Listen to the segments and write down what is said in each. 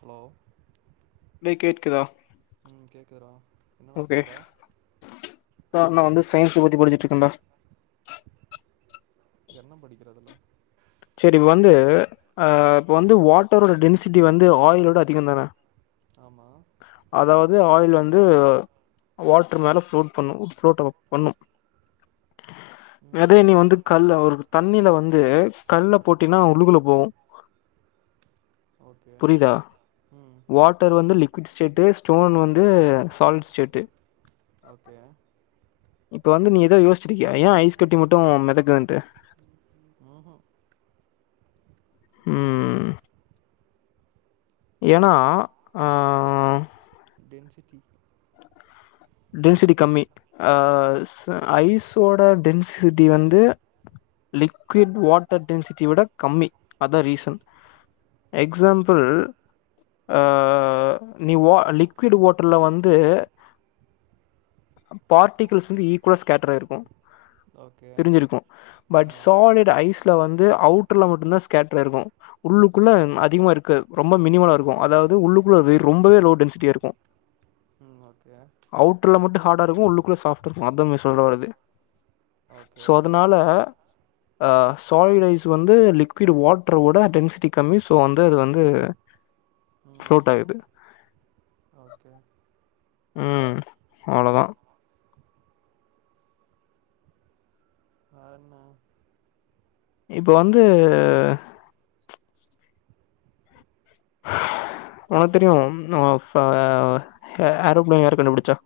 Hello டே கேட்குதா ம் கேக்குதுறா என்னடா பண்ற சார் நா வந்து சயின்ஸ் பத்தி படிச்சிட்ருக்க டா என்ன படிக்கிற அதுல செரி வந்து அ இப்ப வந்து வாட்டரோட டென்சிட்டி வந்து ஆயிலோட அதிகோ தான ஆமா அதாவது ஆயில் வந்து வாட்ரு மேல ஃப்ளோட் பண்ணு ஃப்ளோட் அகு பண்ணு ம் மேதே நீ வந்து கல்ல ஒரு தண்ணில வந்து கல்ல போட்டினா உள்ளுகுல போவு ஓகே புரியுதா ம் வாட்டர் வந்து லிக்விட் ஸ்டேட்டு ஸ்டோன் வந் து சால்ட் ஸ்டேட்டு ஓகே இப்ப வந்து நீ ஏதோ யோசிச்சிருக்கியா ஏ ஐஸ் கட்டி மட்டு மெதக்குதுன்ட்டு எ ஏனா ஆ டென்சிட்டி டென்சிட்டி கம்மி ஆ ச ஐஸோட டென்சிட்டி வந்து லிக்விட் வாட்டர் டென்சிட்டி விட கம்மி அதா ரீசன் எக்ஸாம்பிள் ஆ நீ வா லிக்விட் வாட்டர்ல வந் து பார்ட்டிகல்ஸ் வந்து ஈக்குலா ஸ்கேட்டரா இருக்கு ஓகே பிரிஞ்சிருக்கு பட் ஆ சாலிட் ஐஸ்ல வந்து அவுட்டர்ல மட்டுதா ஸ்கேட்டரா இருக்கு உள்ளுக்குள்ள அதிகமா இருக்க ரொம்ப மினிமலா இருக்கு அதாவது உள்ளுக்குள்ள வெ ரொம்பவே லோடு டென்சிட்டியா இருக்கு ம் ஓகே அவுட்ர்ல மட்டு ஹாடா இருக்கு உள்ளுக்குள்ள சாஃப்ட் இருக்கு அதா மீ சொல்ல வர்றது ஓகே சோ அதனால அ சாலிட் ஐஸ் வந்து லிக்விட் வாட்டர விட டென்சிட்டி கம்மி ஸோ வந்து அது வந்து ம் ஃப்ளோட் ஆகுது ஓகே ம் அவ்ளோதா வேற என்ன இப்ப வந்து உனக்கு தெரியு நம்ம இஃப்ப எ ஏ ஆரோ பிளான யாரு கண்டுபுடிச்சா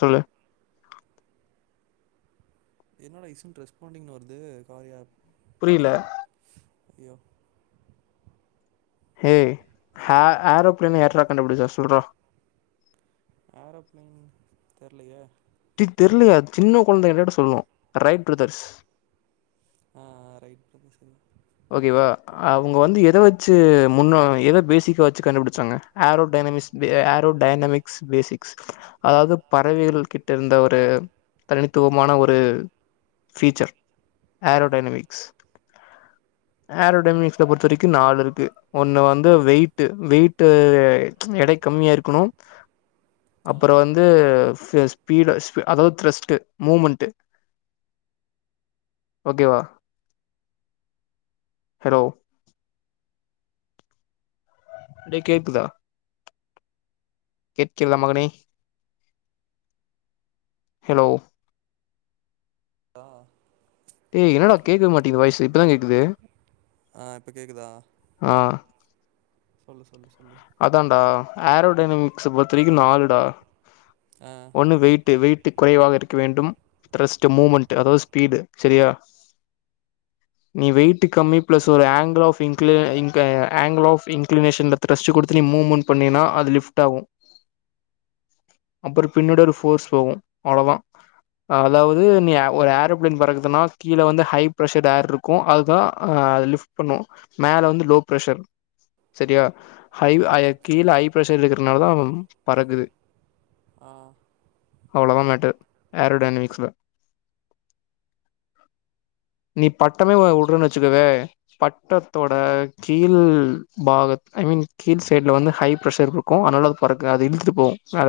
சொல்லு என்னட இஸ்க் ரெஸ்பாண்டிங்னு வருது காரியா புரியில அய்யோ ஹே ஹா ஆரோ பிளேன்னு யாரா கண்டுபுடிச்சா சொல்றா ஆரோப்ளைன் தெர்லயே டே தெர்லயா சின்ன கொழந்தைய கேட்டா கூட சொல்லு ரைட் பிரதர்ஸ் அ ஆ ரைட் இது. ஓகேவா அவுங்க வந்து எத வச்சி முன்ன எத பேசிக் எத வச்சு கண்டுபுடிச்சாங்க ஆரோ டைனமிஸ் வெ எ ஆரோ டைனமிக்ஸ் பேசிக்ஸ் அதாவது பறவைகள் கிட் ட இருந்த ஒரு தனித்துவமான ஒரு ஃபீச்சர் ஆரோ ம் டைனமிக்ஸ் ஆரோடைனமிக்ஸ் பொறுத்தவரைக்கு நாலுருக்கு ஒன்னு வந்து வெய்ட்டு வெய்ட்டு எடை கம்மியாருக்கணு ஆ அப்பறோ வந்து ஃபியஸ் ஈடஸ்க்கு அதாவது திரெஸ்ட்டு மூமன்ட்டு ஓகே வா ஹலோ டே கேக்குதா கேட்கிறதா மகனே ஹலோ ஆ டே என்னடா கேக்கவே மாட்டேங்கிது வாய்சு இப்பதா கேக்குது ஆ இப்போ கேட்குதா ஆ சொல்லு சொல்லு சொல் அதான்டா ஆரோ டைனாமிக்ஸ் பொருத்தவரைக்கு நாலுடா ஆ ஒண்ணு வெயிட்டு வெய்ட் ட்டு குறைவாக இருக்க வேண்டும் ட்ரஸ்ட்டு மூமண்ட் அதாவது ஸ்பீடு செரியா நீ வெயிட்டு கம்மி பிளஸ் ஒரு ஆங்கில் ஆஃப் இன்குல இங்கு angle of inclination method trust குடுத்து நீ மூ மூமன்ட் பண்ணீனா அது லிஃப்ட்டாகு அப்பறோ பின்னோட ஒரு ஃபோர்ஸ் போவு அவ்ளோதா அதாவது நீ ஆ ஒரு ஆரோபிளேன் பறக்குதுன்னா கீழே வந்து ஹை ப்ரஷர் ஏர்ருக்கு அதுதா அ அ அது லிஃப் பண்ணு மேல வந்து லோ ப்ரஷர் செரியா ஹைவ் ஐ ம் ஓகே கீழே ஹை பிரஷர் இருக்கறனால தா பறக்குது ஆ அவ்ளோ தா மேட்டர் ஏரோ டைனமிக்ஸ்ல நீ பட்டமே உ உட்றன்னு வெச்சுக்கவே பட்டத்தோட கீழ் பாகோ அத் ஐ மீன் கீழ் சைட்ல வந்து ஹை ப்ரெஷர் இருக்கு அதனால அது பறக்காது அது இழுத்துட்டு போகு மேல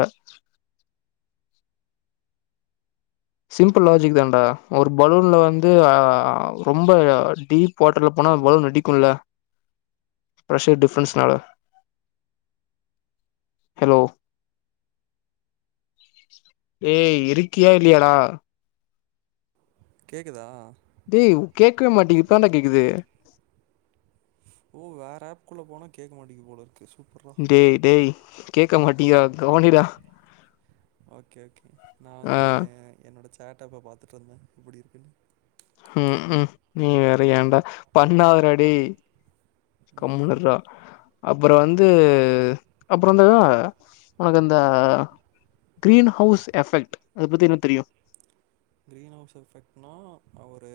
சிம்பிள் லாஜிக் தான்டா ஒரு பலூன்ல வந்து அ ரொம்ப யா டீப் வாட்டர்ல போ போனா பளூன் வெடிக்குல்ல ப்ரஷர் டிஃப்ரன்ஸ்னால ஹலோ ஏய் இருக்கியா இல்லையடா கேக்குதா டேய் கேட்கவே மாட்டேங் இப்பதான்டா கேக்குது ஓ வேற ஆப்குள்ள போனா கேட்க மாட்டேங்கிது போலருக்கு சூப்பர்றா டேய் டேய் கேட்க மாட்டியா கவனிடா ஓகே ஓகே நா ஆ வந்து என்னோட சேட்டாப்ப பாத்துட்டுருந்தே எப்பிடி இருக்குன்னு ம்ஹும் நீ வேற ஏண்டா பண்ணதடா டேய் ம் கம்முணுயிருடா அப்புறோ வந்து அப்புறோ இந்த உனக்கு அந்த கிரீன் ஹவுஸ் எஃபெக்ட் அத பத்தி என்ன தெரியு கிரீன் ஹவுஸ் எஃபெக்ட்னா ஆ ஒரு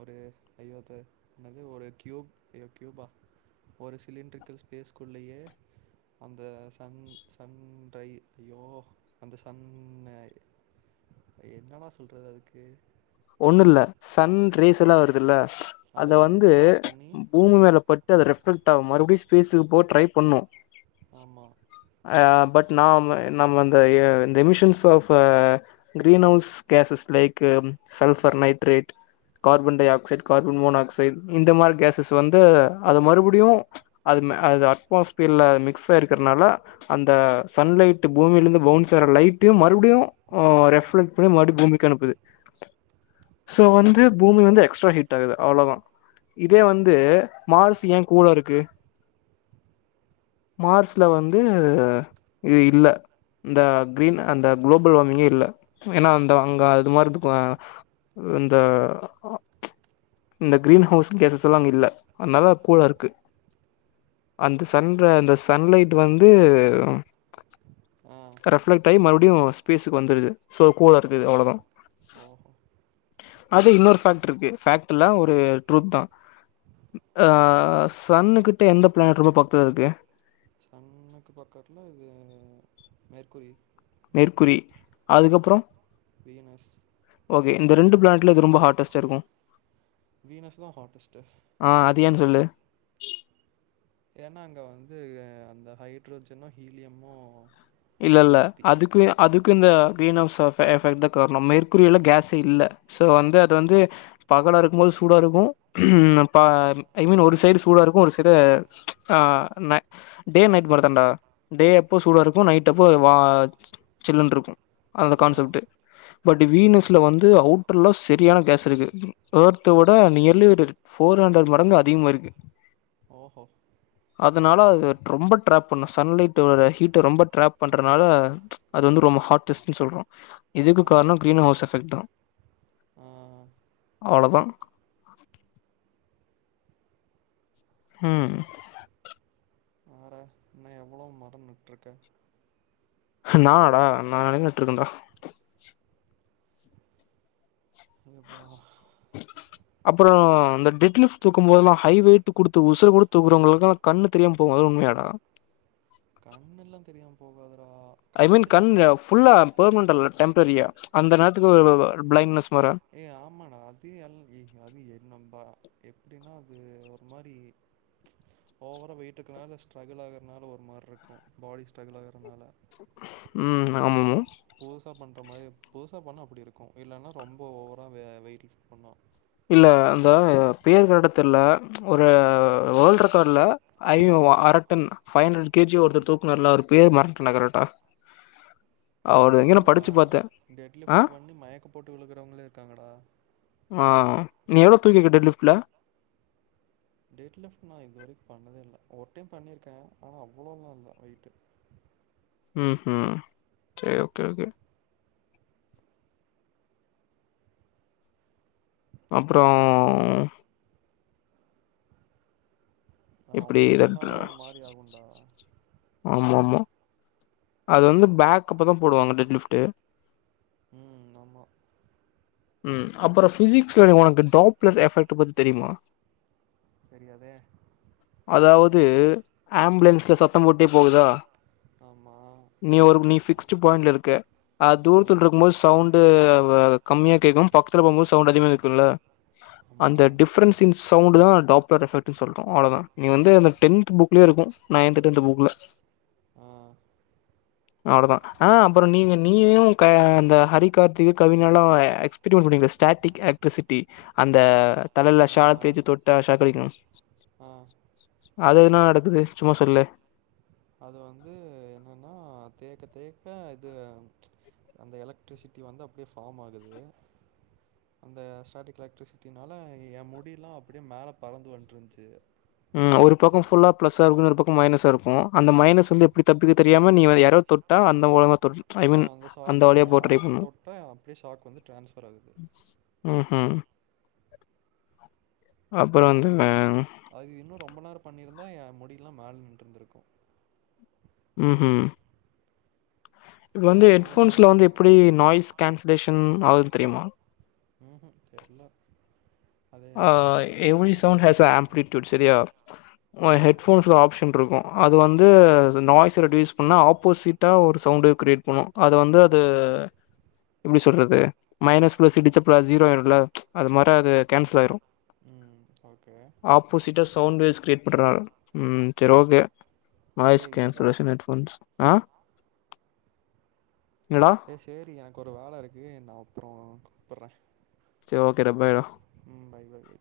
ஒரு ஐயோத என்னது ஒரு கியூப் ஐயோ கியூபா ஒரு சிலிண்ட்ரிக்கல் ஸ்பேஸ்குள்ளேயே அந்த சன் சன்றை ஐயோ அந்த சன்னய் என்னடா சொல்றது அதுக்கு ஒண்ணுல்ல சன் ரேஸெல்லா வருதுல்ல அத வந்து பூமி மேல பட் து ரெஃப்ரேக்ட் ஆவு மறுபடி அது ஸ்பேசுக்கு போவ ட்ரை பண்ணு ஆமா ஆ பட் நாம் நம்ம அந்த ஏ இந்த emissions of greenhouse gases like sulphur nitrate carbon dioxide carbon monoxide இந்த மாரி கேசஸ் வந்து அத மறுபடியு அதுக் ந அது அட்மாஸ்பியர்ல மிக்ஸ் ஆயிருக்றனால அந்த சன்லைட்டு பூமிலந்து பவுன்ஸ் ஆர லைட் பேய்ட்டு மறுபடியு ஆ ரெஃப்லெக்ட் பண்ணி மறுடி பூமிக்கு அனுப்புது சோ வந்து ம் பூமி வந்து எக்ஸ்ட்ரா ஹிட் ஆகுது அவ்ளதா இதே வந்து மார்சு ஏன் கூலா இருக்கு [inaudible] மார்ஸ்ல வந்து இது இல்ல இந்த கிரீன் அந்த குளோபல் வார்மிங்கே இல்ல ஏனா அந்த அங்க அது மாரி [unintelligible] இந்த இந்த கிரீன் ஹவுஸ் கேசஸ் எல்லா அங்க இல்ல அதனால கூலா இருக்கு அந்த சன் ர அந்த சன்லைட் வந்து ஆ ரெஃப்லைட் ஆயி மறுடியு ஸ்பேஸ்க்கு வந்துருது சோ கூலா இருக்குது அவ்ள தா ஓ அது இன்னொரு ஃபேக்ட்ருக்கு ஃபேக்ட் இல்ல ஒரு ட்ரூத் தா ம் ஆ சன்னு கிட்ட எந்த பிளானட் ரொம்ப பக்கத்துல இருக்கு சன்னுக்கு பக்கத்துல இது மெர்குரி மெர்குரி அதுக்கப்றோ வீனஸ் வி இந்த ரெண்டு பிளானட்ல எது ரொம்ப ஹாட்டஸ்ட்டா இருக்கு வீனஸ் தா ஹாட்டஸ்டு ஆ அது ஏன்னு சொல்லு ஏன்னா அங்க வந்து அந்த ஹைட்ரோஜனு ஹீலியமு இல்ல இல்ல அதுக்கு அதுக்கு இந்த க்ரீன் அவுஸ் ஆஃப் எஃபெக்ட் தா கார்ணோ மெர்குரில கேசே இல்ல சோ வந்து அது வந்து பகலா இருக்கும்போது சூடாருக்கு ப ஐ மீன் ஒரு சைடு சூடாருக்கு ஒரு சைடு ஆ நை டே நைட் மாரி தாண்டா டே அப்ப சூடாருக்கு கு நைட் அப்போ வா ஜில்லுன்ருக்கு அந்த ஆ கான்செப்ட்டு பட் வீனஸ்ல வந்து அவுட்ருல செரியான கேஸ் இருக்கு ஏர்த்த விட நியர்லி ஃபோர் ஹண்ட்ரட் மடங்கு அதிகமாருக்கு ஓஹோ அதனால அது ரொம்ப டிராப் பண்ணு சன்லைட்டோட ஹீட்ட ரொம்ப ட்ராப் பண்றனால அது வந்து ரொம்ப ஹாட்டஸ்ட்ன் சொல்றோ இதுக்கு ஆ காரணோ கிரீன் ஹவுஸ் எஃபெக்ட் தா ஆ அவ்ளதா ம் வேற இன்னு எவ்ளோ மரோ நட்ருக்க நானா டா நானே நட்ருக்கேன்டா ஏப்பா அப்பறோ இந்த டிட் லிஃப் தூக்கும்போதெல்லா ஹை வெயிட் குடுத்து உசுர குடுத் தூக்குறவங்களுக்குலா கண்ணு தெரியாம போகு அதுலா உண்ம யாடா கண்ணுலா தெரியாம போகாது ஐ மீன் கண் ஃபுல்லா பெர்மனென்ட்டா இல்ல டெம்ரரியா அந்த நேரத்துக்கு [unintelligible] பிளைட்னஸ் ஏ ஆமாடா அது எல் ஏ அது என் நம்ப எப்டின்னா அது ஒரு மாரி ஓவரா வெயிட் இக்கனால ஸ்ட்ரகுல் ஆகுறனால ஒரு மாரிருக்கு பாடி ஸ்ட்ரகல் ஆகு ம் ஆமா ஆமா புதுசா பண்ணா அப்டி இருக்கு இல்லன்னா ரொம்ப ஓவரா வெயிட் லிஃப்ட் பண்ணா இல்ல இந்த பேர் கரட்டா தெர்ல ஒரு வோல்ட் ரெக்கார்ட்ல ஐ அரட்டன் ஃபைவ் அண்டர் கேஜி ஒருத்தர் தூக்குனாரு ல அவரு பேர் மறந்துட்ட டா கரட்டா டே அதெல்லா டேட் ஆ லிஃப்ட் பண்ணி மயக்க போட்டு விழுகறவங்கள இருக்காங்கடா அஹ் நீ எவ்ளோ தூக்கிகிட்ட லிஃப்ட்ல டேட்ல ஃபுல்லா இது வரைக்கு பண்ணதே இல்ல ஒரு டைம் பண்ணிருக்க ஆனா அவ்ளோல்லா இல்ல வெயிட்டு உஹும் செரி ஓகே ஓகே அப்றோ அது எப்டி ரொம்ப இத பண்ணாலும் ஒரு மாதிரி ஆகும்டா ஆமா ஆமா அது வந்து பேக் அப்பதா போடுவாங்க அந்த லிஃப்ட்டு உம் ஆமா உம் அப்பறோ ஃபிசிக்ஸ்ல உனக்கு டாப்லர் எஃபெக்ட் பத்தி தெரியுமா தெரியாதே அதாவது ஆம்புலன்ஸ்ல சத்தோ போட்டே போகுதா ஆமாம் நீ ஒரு நீ ஃபிக்ஸ்ட் பாயிண்ட்ல இருக்க ஆ துரத்துல இருக்கு போது சவுண்ட் கம்மியா கேட்கு பக்கத்துல போபோது சவுண்ட் அதிகமா கேக்கும்ல அந்த ஆமாம் டிஃப்ரென்ஸ் இன் சவுண்ட் தா டாப்லர் எஃபெக்ட்னு சொல்றோ அவ்ளோதா நீ வந்து அந்த டென்த் புக்லே இருக்கு நைன்த் டென்த் புக்ல ஆஹ் அவ்ளோதா ஆஹ் அப்பறோ நீயு அந்த ஹரிகார்த்தி கவினலா எக்ஸ்பீரீமன்ட் பண்ணீங்களே பேட்டிக் எலக்ட்ரிசிட்டி அந்த தலல ஷால் தேச்சு தொட்டா அடிக்கு ஆஹ் அது என்னா நடக்குது சும்மா சொல்லு அது வந்து என்னன்னா தேக்க தேக்க இது அந்த எலக்ட்ரிசிட்டி வந்து அப்டே ஃபாம் ஆகுது அந்த ஸ்டாட்டிக் எலக்ட்ரிசிட்டினால எ முடில்லா அப்டே மேல பறந்து வன்ருந்துச்சு உம் ஒரு பக்கோ ஃபுல்லா ப்ளஸ்சா இருக்கு ஒரு பக்கோ மைனஸா இருக்கு அந்த மைனஸ் வந்து எப்டி தப்பிக்க தெரியாம நீ எரவ் தொட்டா அந்த மூலமா தொ ஐ மீன் ஆஹ் அந்த ஷாக்கா வழியா போ ட்ரை பண்ணு தொட்டா அப்டியே ஷாக் வந்து டிரான்ஸ்ஃபர் ஆகுது ம் அப்பறோ வந்து வே அது இன்னு ரொம்ப நேரோ பண்ணிருந்தா எ முடில்லா மேல நின்று இருந்துருக்கு உஹும் இப்ப வந்து ஹெட்ஃபோன்ஸ்ல வந்து எப்டி நாய்ஸ் கேன்சலேஷன் ஆகுது தெரியுமா உஹும் தெர்ல அது அஹ் என்னமோ எவ்ரி சவுண்ட் பண்ணாங்க. ஹாஸ்ஸ ஆம்ப்பிலிடியுட் சரியா ஆ ஹெட்போன்ஸ்ல ஆப்ஷன் இருக்கு அது வந்து நாய்ஸ் ரெட்யூஸ் பண்ணா ஆப்போசிட்டா ஒரு சவுண்ட்டு கிரியேட் பண்ணு அது வந்து அது எப்டி சொல்றது மைனஸ் பிளஸ் இடிச்ச பிளஸ் ஜீரோ ஆயிடும்ல அது மாரி அது கேன்சல் ஆயிரு ம் ஓகே. ஆப்போசிட்டா சவுண்ட் க்ரேஸ் கிரியேட் பண்றா உம் சரி ஓகே நாய்ஸ் டேய் இருடா. கேன்சரேஷன் ஹெட்ஃபோன்ஸ் ஆஹ் எ சேரி எனக்கு ஒரு வேல இருக்கு நா அப்றோ கூப்பட்ற ஏ ஓகே டா பாய் டா உம் பாய் பாய் பாய்